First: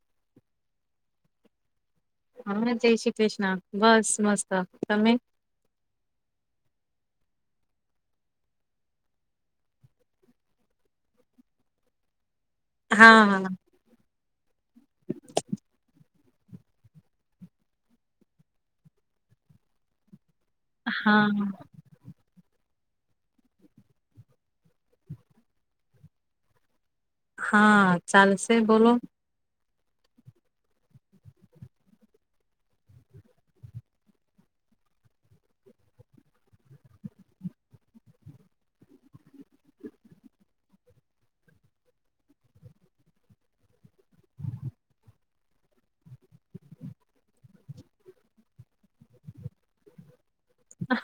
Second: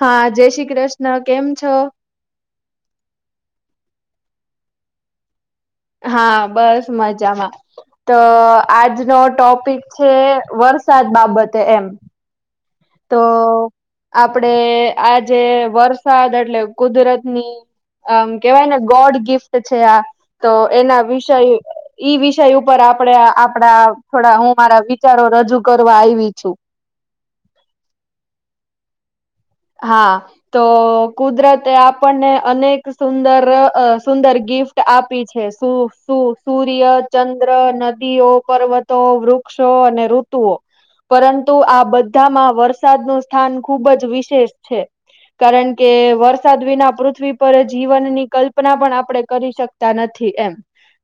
હા, જય શ્રી કૃષ્ણ કેમ છો. હા, જય શ્રી કૃષ્ણ બસ મસ્ત તમે હા, બસ મજામાં તો આજનો ટોપિક છે. વરસાદ વરસાદ બાબતે એમ હા તો આ. આપડે આજે વરસાદ, એટલે કુદરતની આમ કેવાય ને ગોડ ગિફ્ટ છે, આ તો એના વિષય હા ઈ વિષ ય ઉપર આપડે આપડા થોડા હુ, મારા વિચારો રજૂ કરવા આયવી છુ. હા, ચાલશે બોલો હા, તો કુદરતે આપણને અનેક સુંદર અ સુંદર ગી ફ્ટ આપી છે, સુ સુ સૂર્ય ચંદ્ર નદીઓ પર્વતો વૃક્ષ ઓ અને ઋતુઓ પરંતુ, આ બધામાં વરસાદનુ સ્થાન ખુબ જ વિ શેષ છે. કારણ કે વરસાદ વિના પૃથ્વી પર જીવનની કલ્પના પણ આપડે કરી શકતા નથી, એમ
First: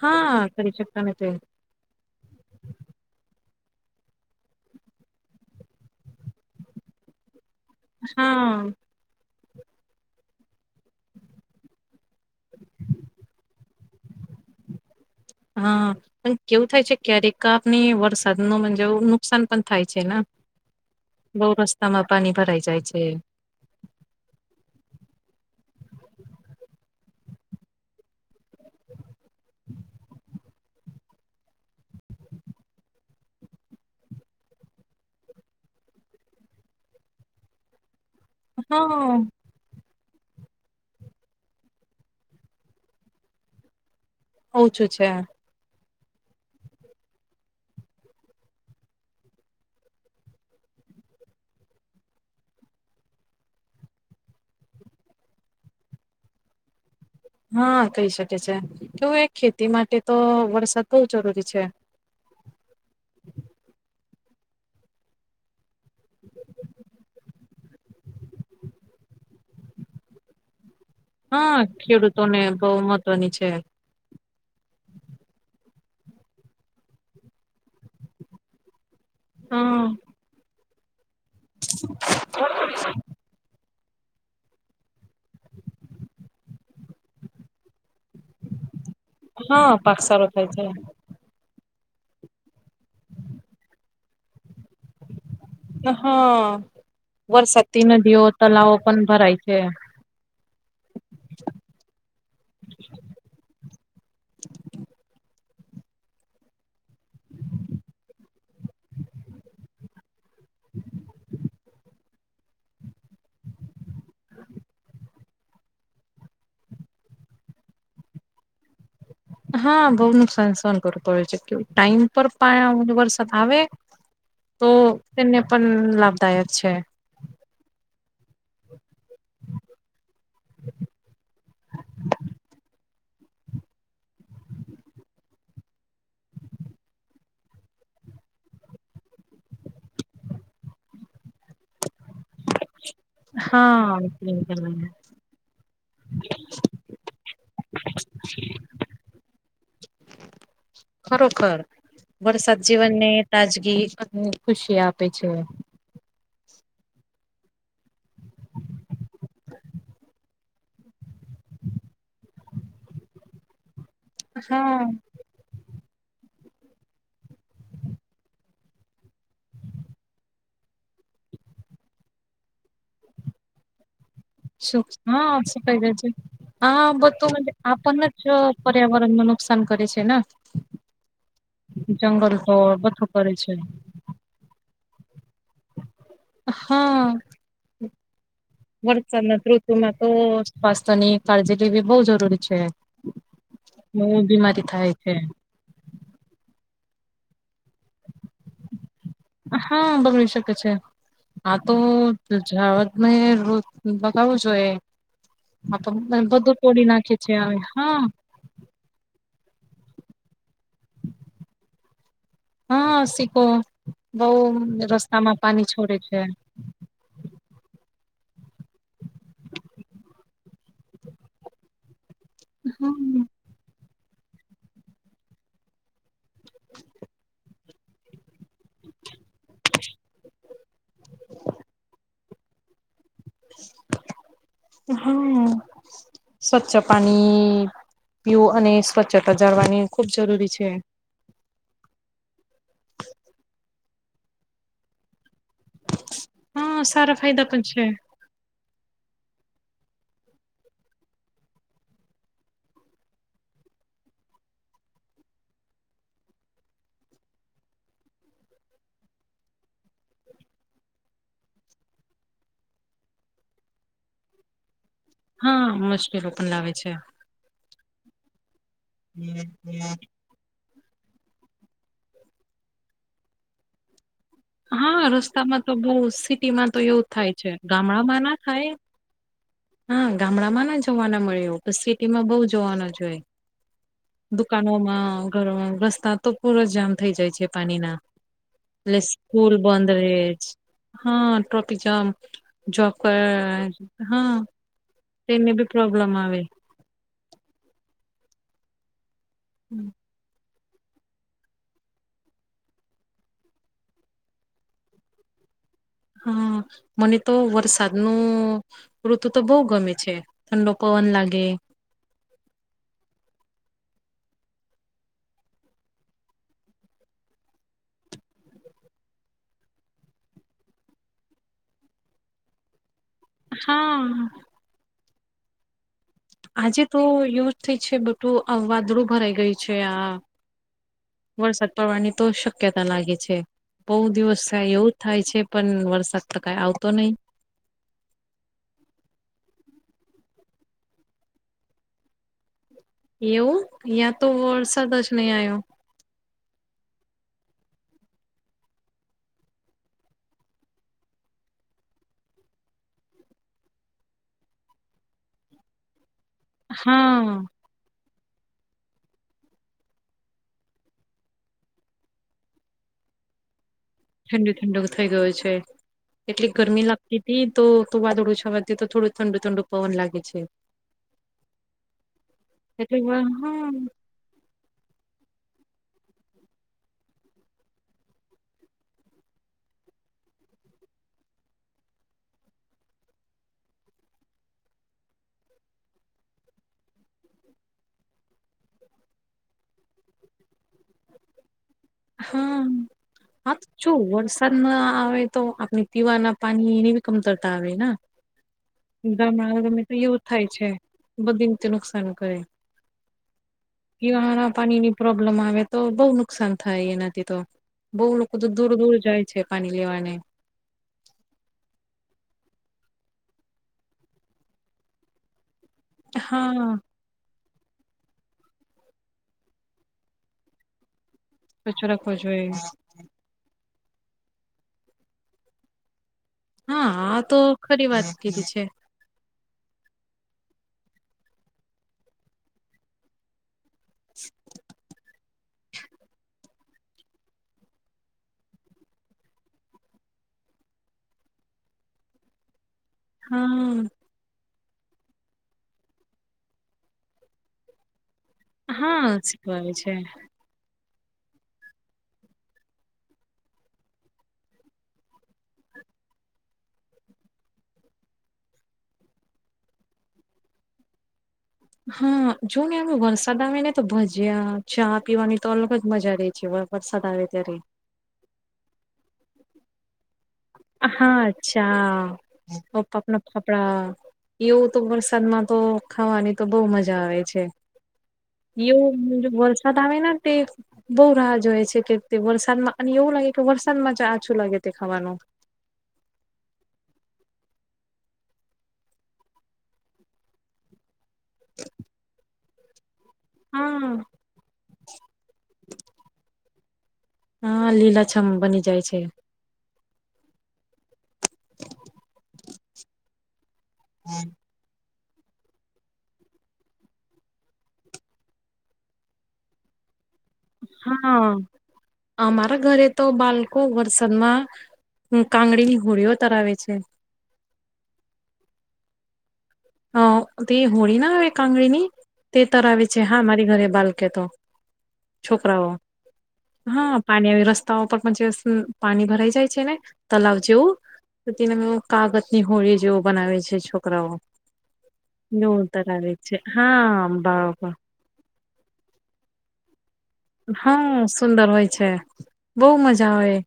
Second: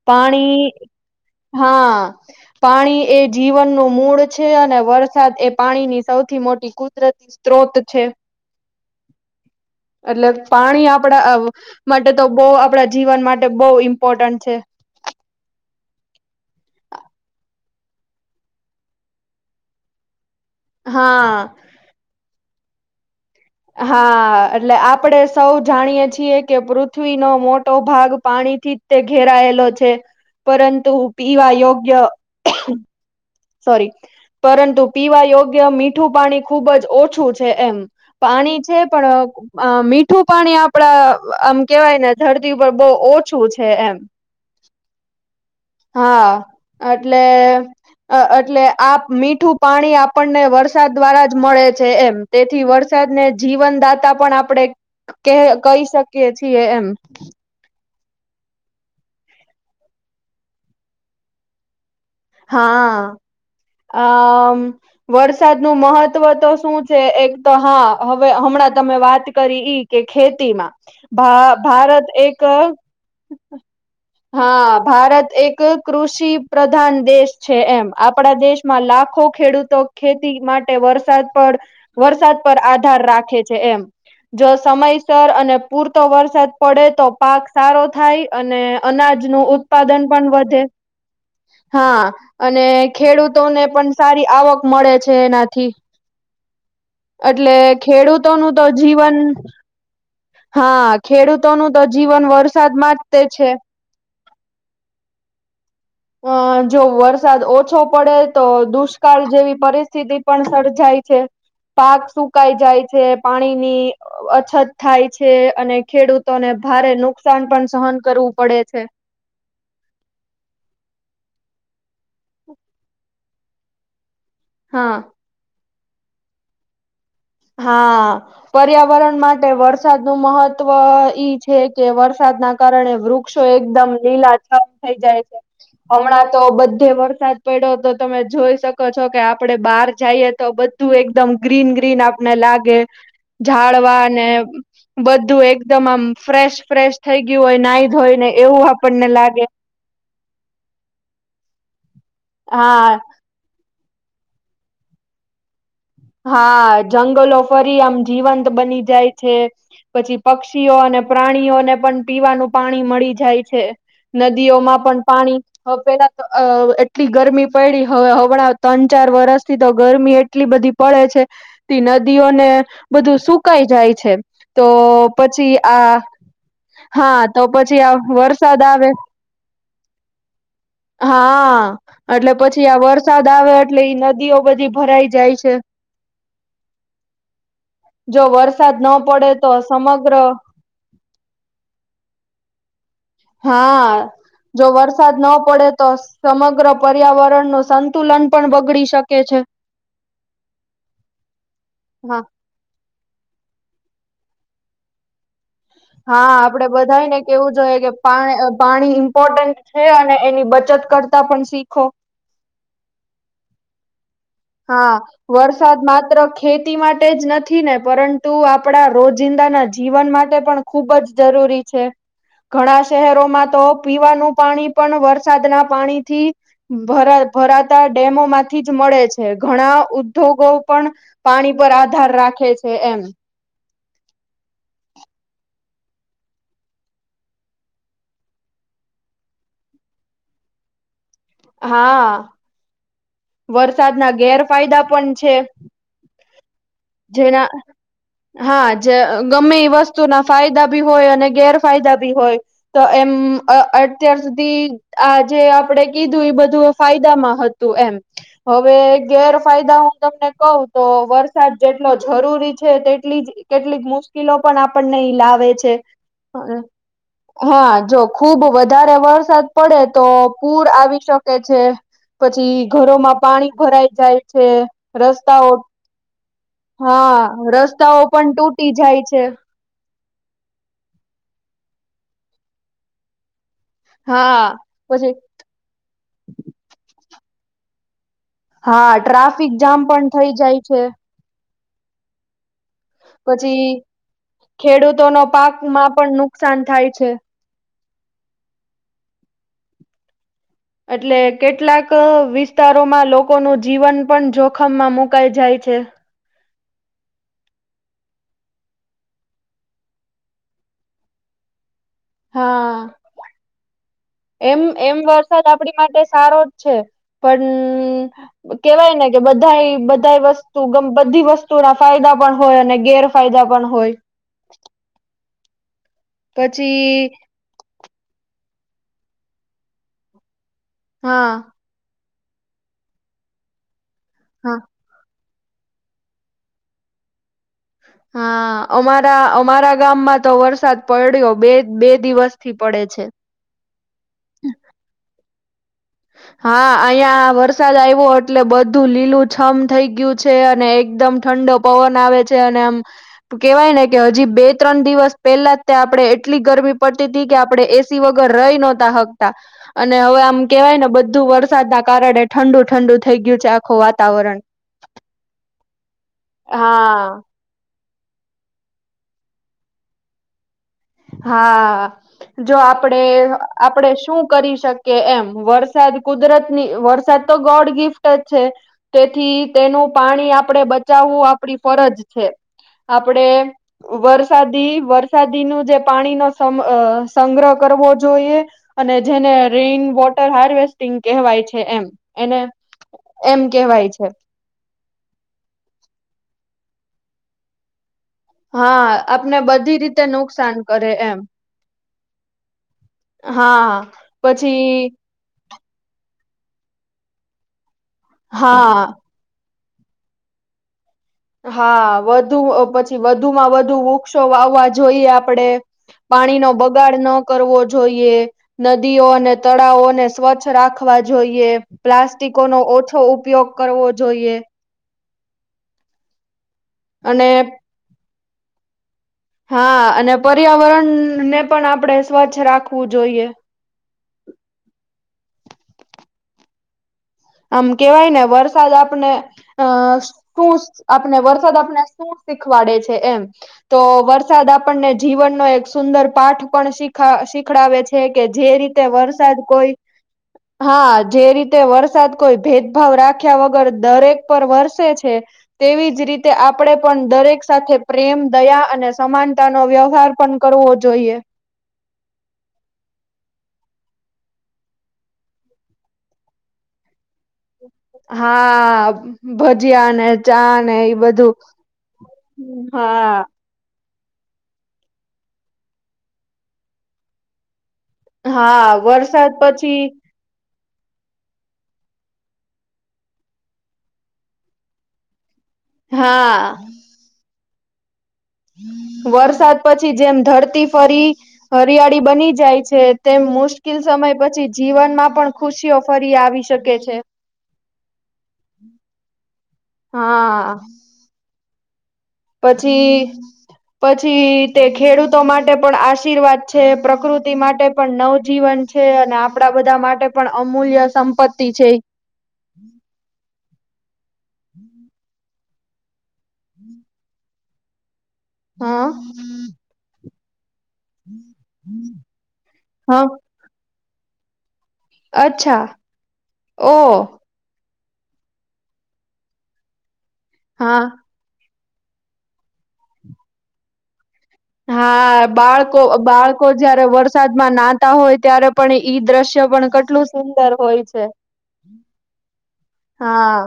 હા પાણી, કરી શકતા નથી હા પાણી એ જીવનનું મૂળ છે, અને વરસાદ એ પાણીની સૌથી મોટી કુદરતી સ્ત્રોત છે. [inaudible] [inaudible] એટલે પાણી આપડા અ માટે તો બોવ આપડા જીવન, માટે બહુ ઇમ્પોર્ટન્ટ છે. [inaudible] હા, પણ કેવું થાય છે. ક્યારેક આપને વરસાદ નો [unintelligible] નુકસાન પણ થાય છેને. હા. બહ રસ્તામાં પાણી ભરાઈ જાય છે. હા, એટલે આપડે સૌ જાણીએ છીએ કે પૃથ્વીનો મોટો ભાગ પાણી થી જ તે ઘેરાયેલો છે, પરંતુ પીવા યોગ્ય સોરી પરંતુ પીવા યોગ્ય મીઠું પાણી ખુબ જ ઓછું છે, એમ પાણી છે, પણ હા અ મીઠ ઠુ પાણી આપડા આમ કેવાય ને ધરતી ઉપર બહુ ઓછું છે, એમ. ઓછું છે. હા એટલે એટલે આ મીઠુ, પાણી આપણને વરસાદ દ્વારા જ મળે છે એમ તેથી વરસાદ ને જીવનદાતા પણ આપણેે કે કહી, શકીએ છીએ એમ. હા કહી શકે છે, કેવું એક ખેતી માટે તો વરસાદ બહુ જરૂરી છે. હા, આ અ વરસાદનુ મહત્ ત્વ તો શું છે, એક તો હા હવે હમણાં તમે વાત કરી ઈ કે ખેતી માં ભા, હા ભારત એક ખેડૂતોને બહુ મહત્વની છે હા, ભારત એક કૃષિ પ્રધાન દેશ છે. એમ આપડા દેશમાં લાખ ખો ખેડૂતો હા ખેતી માટે વરસાદ પર વરસાદ પર આધાર રાખે છે, એમ જો સમયસર અને પૂરતો વરસાદ પડે તો પાક સારો થાય અને અનાજ નું હા પાક ઉત્પાદન સારો પણ થાય વધે. હા, અને ખેડૂતોને પણ સારી આવક મળે છે, એનાથી છે હા એટલે વરસાદતી નદીઓ ખેડૂતોનુ, તો તલાવો પણ જીવન ભરાય છે. હા, ખેડૂતોનું તો જીવન વરસાદ માં જ તે છે. અ જો વરસાદ ઓછો, પડે તો દુષ્કાળ જેવી પરિસ્થિતિ પણ સર્જાય એ છે. પાક સુકાઈ જાય છે, પાણીની અછત થાય છે અને ખેડૂતોને ભારે નુકસાન પણ સહન કરવું પડે છે. હા, બઉ નુકસાન સહન કરવું પડે છે. કે ટાઈમ પર પા વરસાદ આવે તો હા તેને પણ લાભદાયક છે. હા પર્યાવરણ માટે વરસાદ નું મહત્વ ઈ છે, કે વરસાદના કારણે વૃક્ષો એકદમ લીલા છમ થઈ જાય છે. હમણાં તો બધે વરસાદ પડ્યો તો તમે જોઈ શકો છો કે આપડે બહાર જાઈએ તો બ ધૂ એકદમ ગ્રીન, ગ્રીન આપને લાગે હા ઝાડવા ને બધું એકદમ આમ ફ્રેશ ફ્રેશ થઈ ગ્યુ હોય, નાઈ ધોઈ ને એવું આપણને લાગે ખરોખર વરસાદ હા જીવનને તાજગી ખુશી આપે છે. હા, જંગલો ફરી આમ જીવંત બની જાય છે પછી પક્ષીઓ અને પ્રાણીઓને પણ પીવાનું પાણી મળી જાય છે. નદીઓમાં હા પણ પાણી હ, પેલા તો અ એટલી ગરમી પયડી હવે હમણાં ત્રણ ચાર વરસથી તો ગરમી એટલી બધી પડે છે, તે નદીઓને બધું સુકાઈ જાય છે. તો સુખ, હ પછી આ શુંકાઈ હ હા તો બધું પછી આ આપણને જ વરસાદ આવે પર્યાવરણમા નુકસાન કરે છેને હા, એટલે પછી આ બધું વરસાદ કરે આવે છે એટલે ઈ નદીઓ બધી ભરાઈ જાય છે. હા. જો વરસાદ ન પડે વરસાદના તો ઋતુમાં તો સમગ્ર સ્વાસ્થ્ય ની કાળજી લેવી બહ જરૂરી છે. હા, હું બીમારી જો થાય છે વરસાદ ન પડે તો સમગ્ર પર્યાવરણનુ સંતુલન, પણ બગડી શકે છે. હા, બગડી શકે છે આ તો હા જ મે રોજ, બગાવુ જોએ હા, આપડે બધા ને કેવું જોઈએ કે હા પા પાણી ઇમ્પોર્ટન્ટ છે, અને એની બચત બચત, કરતા પણ શીખો હા સિકો બઉ હા, રસ્તામાં પાણી વરસાદ છોડે માત્ર છે ખેતી માટે જ નથી ને પરંતુ આપડા રોજિંદાના જીવન, માટે પણ ખૂબજ જરૂરી છે. ઘણા હમ શહેરોમાં તો પીવાનું પાણી પણ વરસાદના, પાણી થી ભ ભરાતા ડેમો માંથી જ મળે છે. ઘણા ઉદ્યોગો પણ પાણી પર આધાર રાખે છે, એમ [inaudible] હમ, સવચ્છ પાણી. પીવુ, અને સ્વચ્છતા જાળવાની ખૂબ જરૂરી છે. હા. વરસાદ ના ગેરફાયદા, પણ છે. હા સારા જેના, ફાયદા પણ છે હા જે, ગમે એ વસ્તુ ના ફાયદા બી હોય અને ગેરફાયદા બી હોય, તો એમ અત્યાર સુધી આ જે આપડે કીધું એ બધું ફાયદામાં હતુ, એમ. હવે, ગેરફાયદા હું તમને કઉ તો વરસાદ જેટલો જરૂરી છે, તેટલો કેટલીક મુશ્કેલો, પણ આપ લાવે હા છે, મુશ્કેલો પણ લાવે છે હા જો ખુબ વધારે વરસાદ પડે તો પૂર આવી શકે છે, પછી ઘરોમાં, પાણી ભરાઈ જાય. છે. હા રસ્તાઓ રસ્તામાં તો બહુ સિટીમાં તો એવું હા થાય છે રસ્તાઓ ગામડામાં પણ ના થાય તૂટી જાય છે. હા, ગામડામા ના જોવાના મળ્યો સિટીમાં બવ જોવાના જોએ હા પછી દુકાનોમાં ઘરમાં રસ્તા તો પૂર જામ થઇ જાય છે. પાણીના હા એટલે ટ્રાફિક સ્કૂલ જામ બંધ પણ રે થઈ છ, જાય છે હા ટ્રોફિક, જામ્પ પછી [unintelligible] ખેડૂતોનો પાકમા પણ નુકસાન થાય છે. [inaudible] એટલે કેટલાક વિસ્તારોમાં લોકોનુ, જીવન પણ જોખમમાં મુકાઈ જાય છે. હ, મને તો વરસાદનુ ઋતુ તો બો ગમે છે. ઠંડો પવન લા ગે. હા. એમ એમ વરસાદ, આપડી માટે સારો જ છે. પણ કેવાય ને કે બધાઈ, બધાઈ વસ્તુ બધી વસ્તુ ના ફાયદા પણ હોય, અને ગેરફાયદા પણ હોય. હા. આજે, પછી તો યુંજ થઈ છે. બટું વાદળું ભરાઈ ગયું છે આ હા વરસાદ પડવાની તો શક્યતા લાગે છે, બહુ દિવસ હા થ્યાં એવું જ થાય છે. પણ વરસાદ, તો કાંઈ આવતો નહી હા, અમારા અમારા ગામમાં તો વરસાદ પડ્યો બે બે દિવસ થી એવું અ્યાં તો વરસાદ જ નહી, આવ્યો હા, અહિંયા વરસાદ આવ્યો એટલે બધું લીલું છમ થઈ ગયું છે, અને એકદમ આમ ઠંડો પવન આવે છે અને આમ કેવાય ને કે, હજી બે-ત્રણ દિવસ પહેલા જ તે આપડે એટલી ગરમી પડતી તી હા કે આપડે એસી વગર રઈ નહતા હકતા. અને હવે આમ કેવાયને બધું વરસાદના કારણે ઠંડુ-ઠંડુ થઈ ગયું છે. આખું વાતાવરણ ઠંડુ-ઠંડુ થઈ ગયુ છે. એટલી ગરમી હા લાગતી તી તો તો વાદળું છવાથી તો થોડું ઠંડુ-ઠંડુ પવન લાગે છે. હા, જો એટલે હા આપડે-આપડે હા શું કરી શકીએ? એમ. વર્ષ સારુ, કુદરતની વરસાદ તો ગોડ ગિફ્ટ જ છે. તેથી તેનું પાણી આપડે બચાવવું આપડી ફરજ છે. આપડે વરસાદી વરસાદીનું જે પાણીનો સમ અ સંગ્રહ કરવો જોઈએ. અને જેને રેન વોટર હાર્વેસ્ટ ટિંગ કહેવાય છે એમ. એને હન, એમ આ તો કહેવાય જો છે વરસાદ ન આવે તો આપણે પીવાના પાણી ની કમતરતા આવે ના હા આપને ગમ બધી ગમે તો રીતે એવું થાય નુકસાન છે, કરે એમ બધી રીતે નુકસાન કરે હા પીવા ના પછી પાણીની પ્રોબ્લેમ આવે તો બઉ ન નુકસાન થાય એના તો બહુ લોકો તો દૂર હા દૂર જાય છે, પાણી લેવાને હા, વધુ પછી, વધુમાં વધુ વૃક્ષો વાવવા જોઈએ આપડે પાણી, નો હા બગાડ ન કરવો જોઈએ, નદીઓ અને તળાવોને સ્વચ્છ રાખવા જોઈએ કચરો રાખવો પ્લાસ્ટિકો નો, જોઈએ ઓછો ઉપયોગ કરવો જોઈએ હા, આ અને તો ખરી વાત કીધી છે. હા, અને પર્યાવરણનને પણ આપણે સ્વચ્છ રાખવું જોઈએ [inaudible] આમ કેવાય, ને વરસાદ આપણે અ શું આપણે વરસાદ આપણે શુ શીખવાડે છે એમ તો હા વરસાદ આપ અને જીવનનો એક સુંદર પાઠ પણ શીખા શીખડાવે છે કે જે રીતે હા વરસાદ કોઈ શીખવાવે છે હા, જે રીતે વરસાદ કોઈ ભેદભાવ રાખ્યા વગર દરેક પર વરસે છે, તેવી જ રીતે આપડે પણ દરેક સાથે પ્રેમ દયા અને સમાનતાનો વ્યવહાર પણ કરવો જોઈએ. હા, જોઓ ને આમ વરસાદ આવે ને તો ભજીયા, ચા પીવાની તો અલગ જ મજા રે છે. તો વરસાદ આવે ત્યારે હા, ભજીયા અને હા, અચ્છા પપ હા પપના કપડા. [unintelligible] એવું તો વરસાદમાં તો ખાવાની તો બઉ મજા આવે છે. હા એવું વરસાદ પછી આવે ના તે બઉ રાહ જોય છે કે, તે વરસાદમાં અને એવું લાગે કે વરસાદમાં જ આછું લાગે તે ખાવાનું. હા. વરસાદ પછી જેમ ધરતી ફરી હરિયાળી બની જાય છે તેમ મુશ્કેલ હા. સમય પછી જીવનમાં પણ ખુશીઓ ફરી આવી શકે છે. હા, લીલા છમ બની જાય છે. [inaudible] પછી, પછી તે ખેડૂત તો માટે પણ આશીર્વાદ છે. પ્રકૃતિ માટે પણ નવજીવન છે. અને આપડા બધા માટે પણ અમૂલ્ય હા, સંપત્તિ છે અમારા ઘરે તો બાલકો વરસાદમાં કાંગડીની હોળીઓ તરાવે છે. હન. હન, તે હોળી ના આવે કાંગળની તે તરાવે છે. હા, મારી ઘરે બાલકે તો અચ્છા છોકરાઓ. ઓ હન. પાણી આવી રસ તા ઉપર પણ જેસ પાણી ભરાઈ જાય છે ને, તલાવ હા જેવું તેનમ એવુ કાગજની હોળી જેવુ બનાવે છે, છોકરાઓ. હા, એવું ધરાવે છે બાળકો-બાળકો જયારે હા વરસાદમાં બરોબર નાતા હોય ત્યારે પણ ઈ દ્રશ્ય પણ કટ સુંદર હોય હા છે. સુંદર હોય છે બહુ મજા આવે હા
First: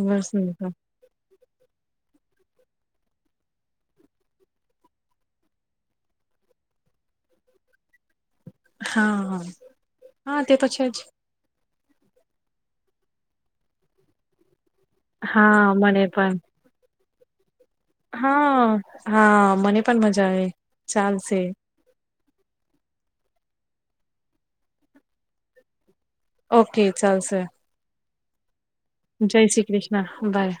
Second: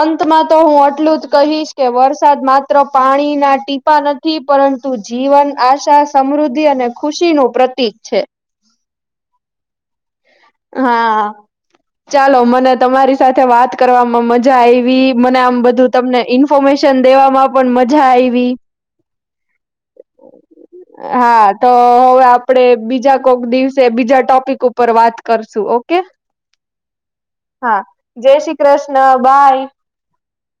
અંતમાં તો હું આટલું જ કહીશ કે વરસાદ માત્ર પાણીના ટીપા નથી પરંતુ જીવન આશા સમ્ સમૃદ્ધિ અને ખુશી નુ પ્રતિક છે. હા હ હા તે છેજ હા ચાલો મને તમારી સાથે વાત કરવામાં મજા આવી. વી મને આમ હા બધું મને તમને પણ ઇન્ફોર્મેશન દેવામાં પણ મજા આવી, હા હા મને પણ મજા આવે ચાલશે હા તો હવે આપડે બીજા કોક દિવસે બીજા ટોપિક ઉપર વાત કરશું ઓ ઓકે ચાલશે. જય શ્રી કૃષ્ણ જય બાય શ્રી કૃષ્ણ બાય.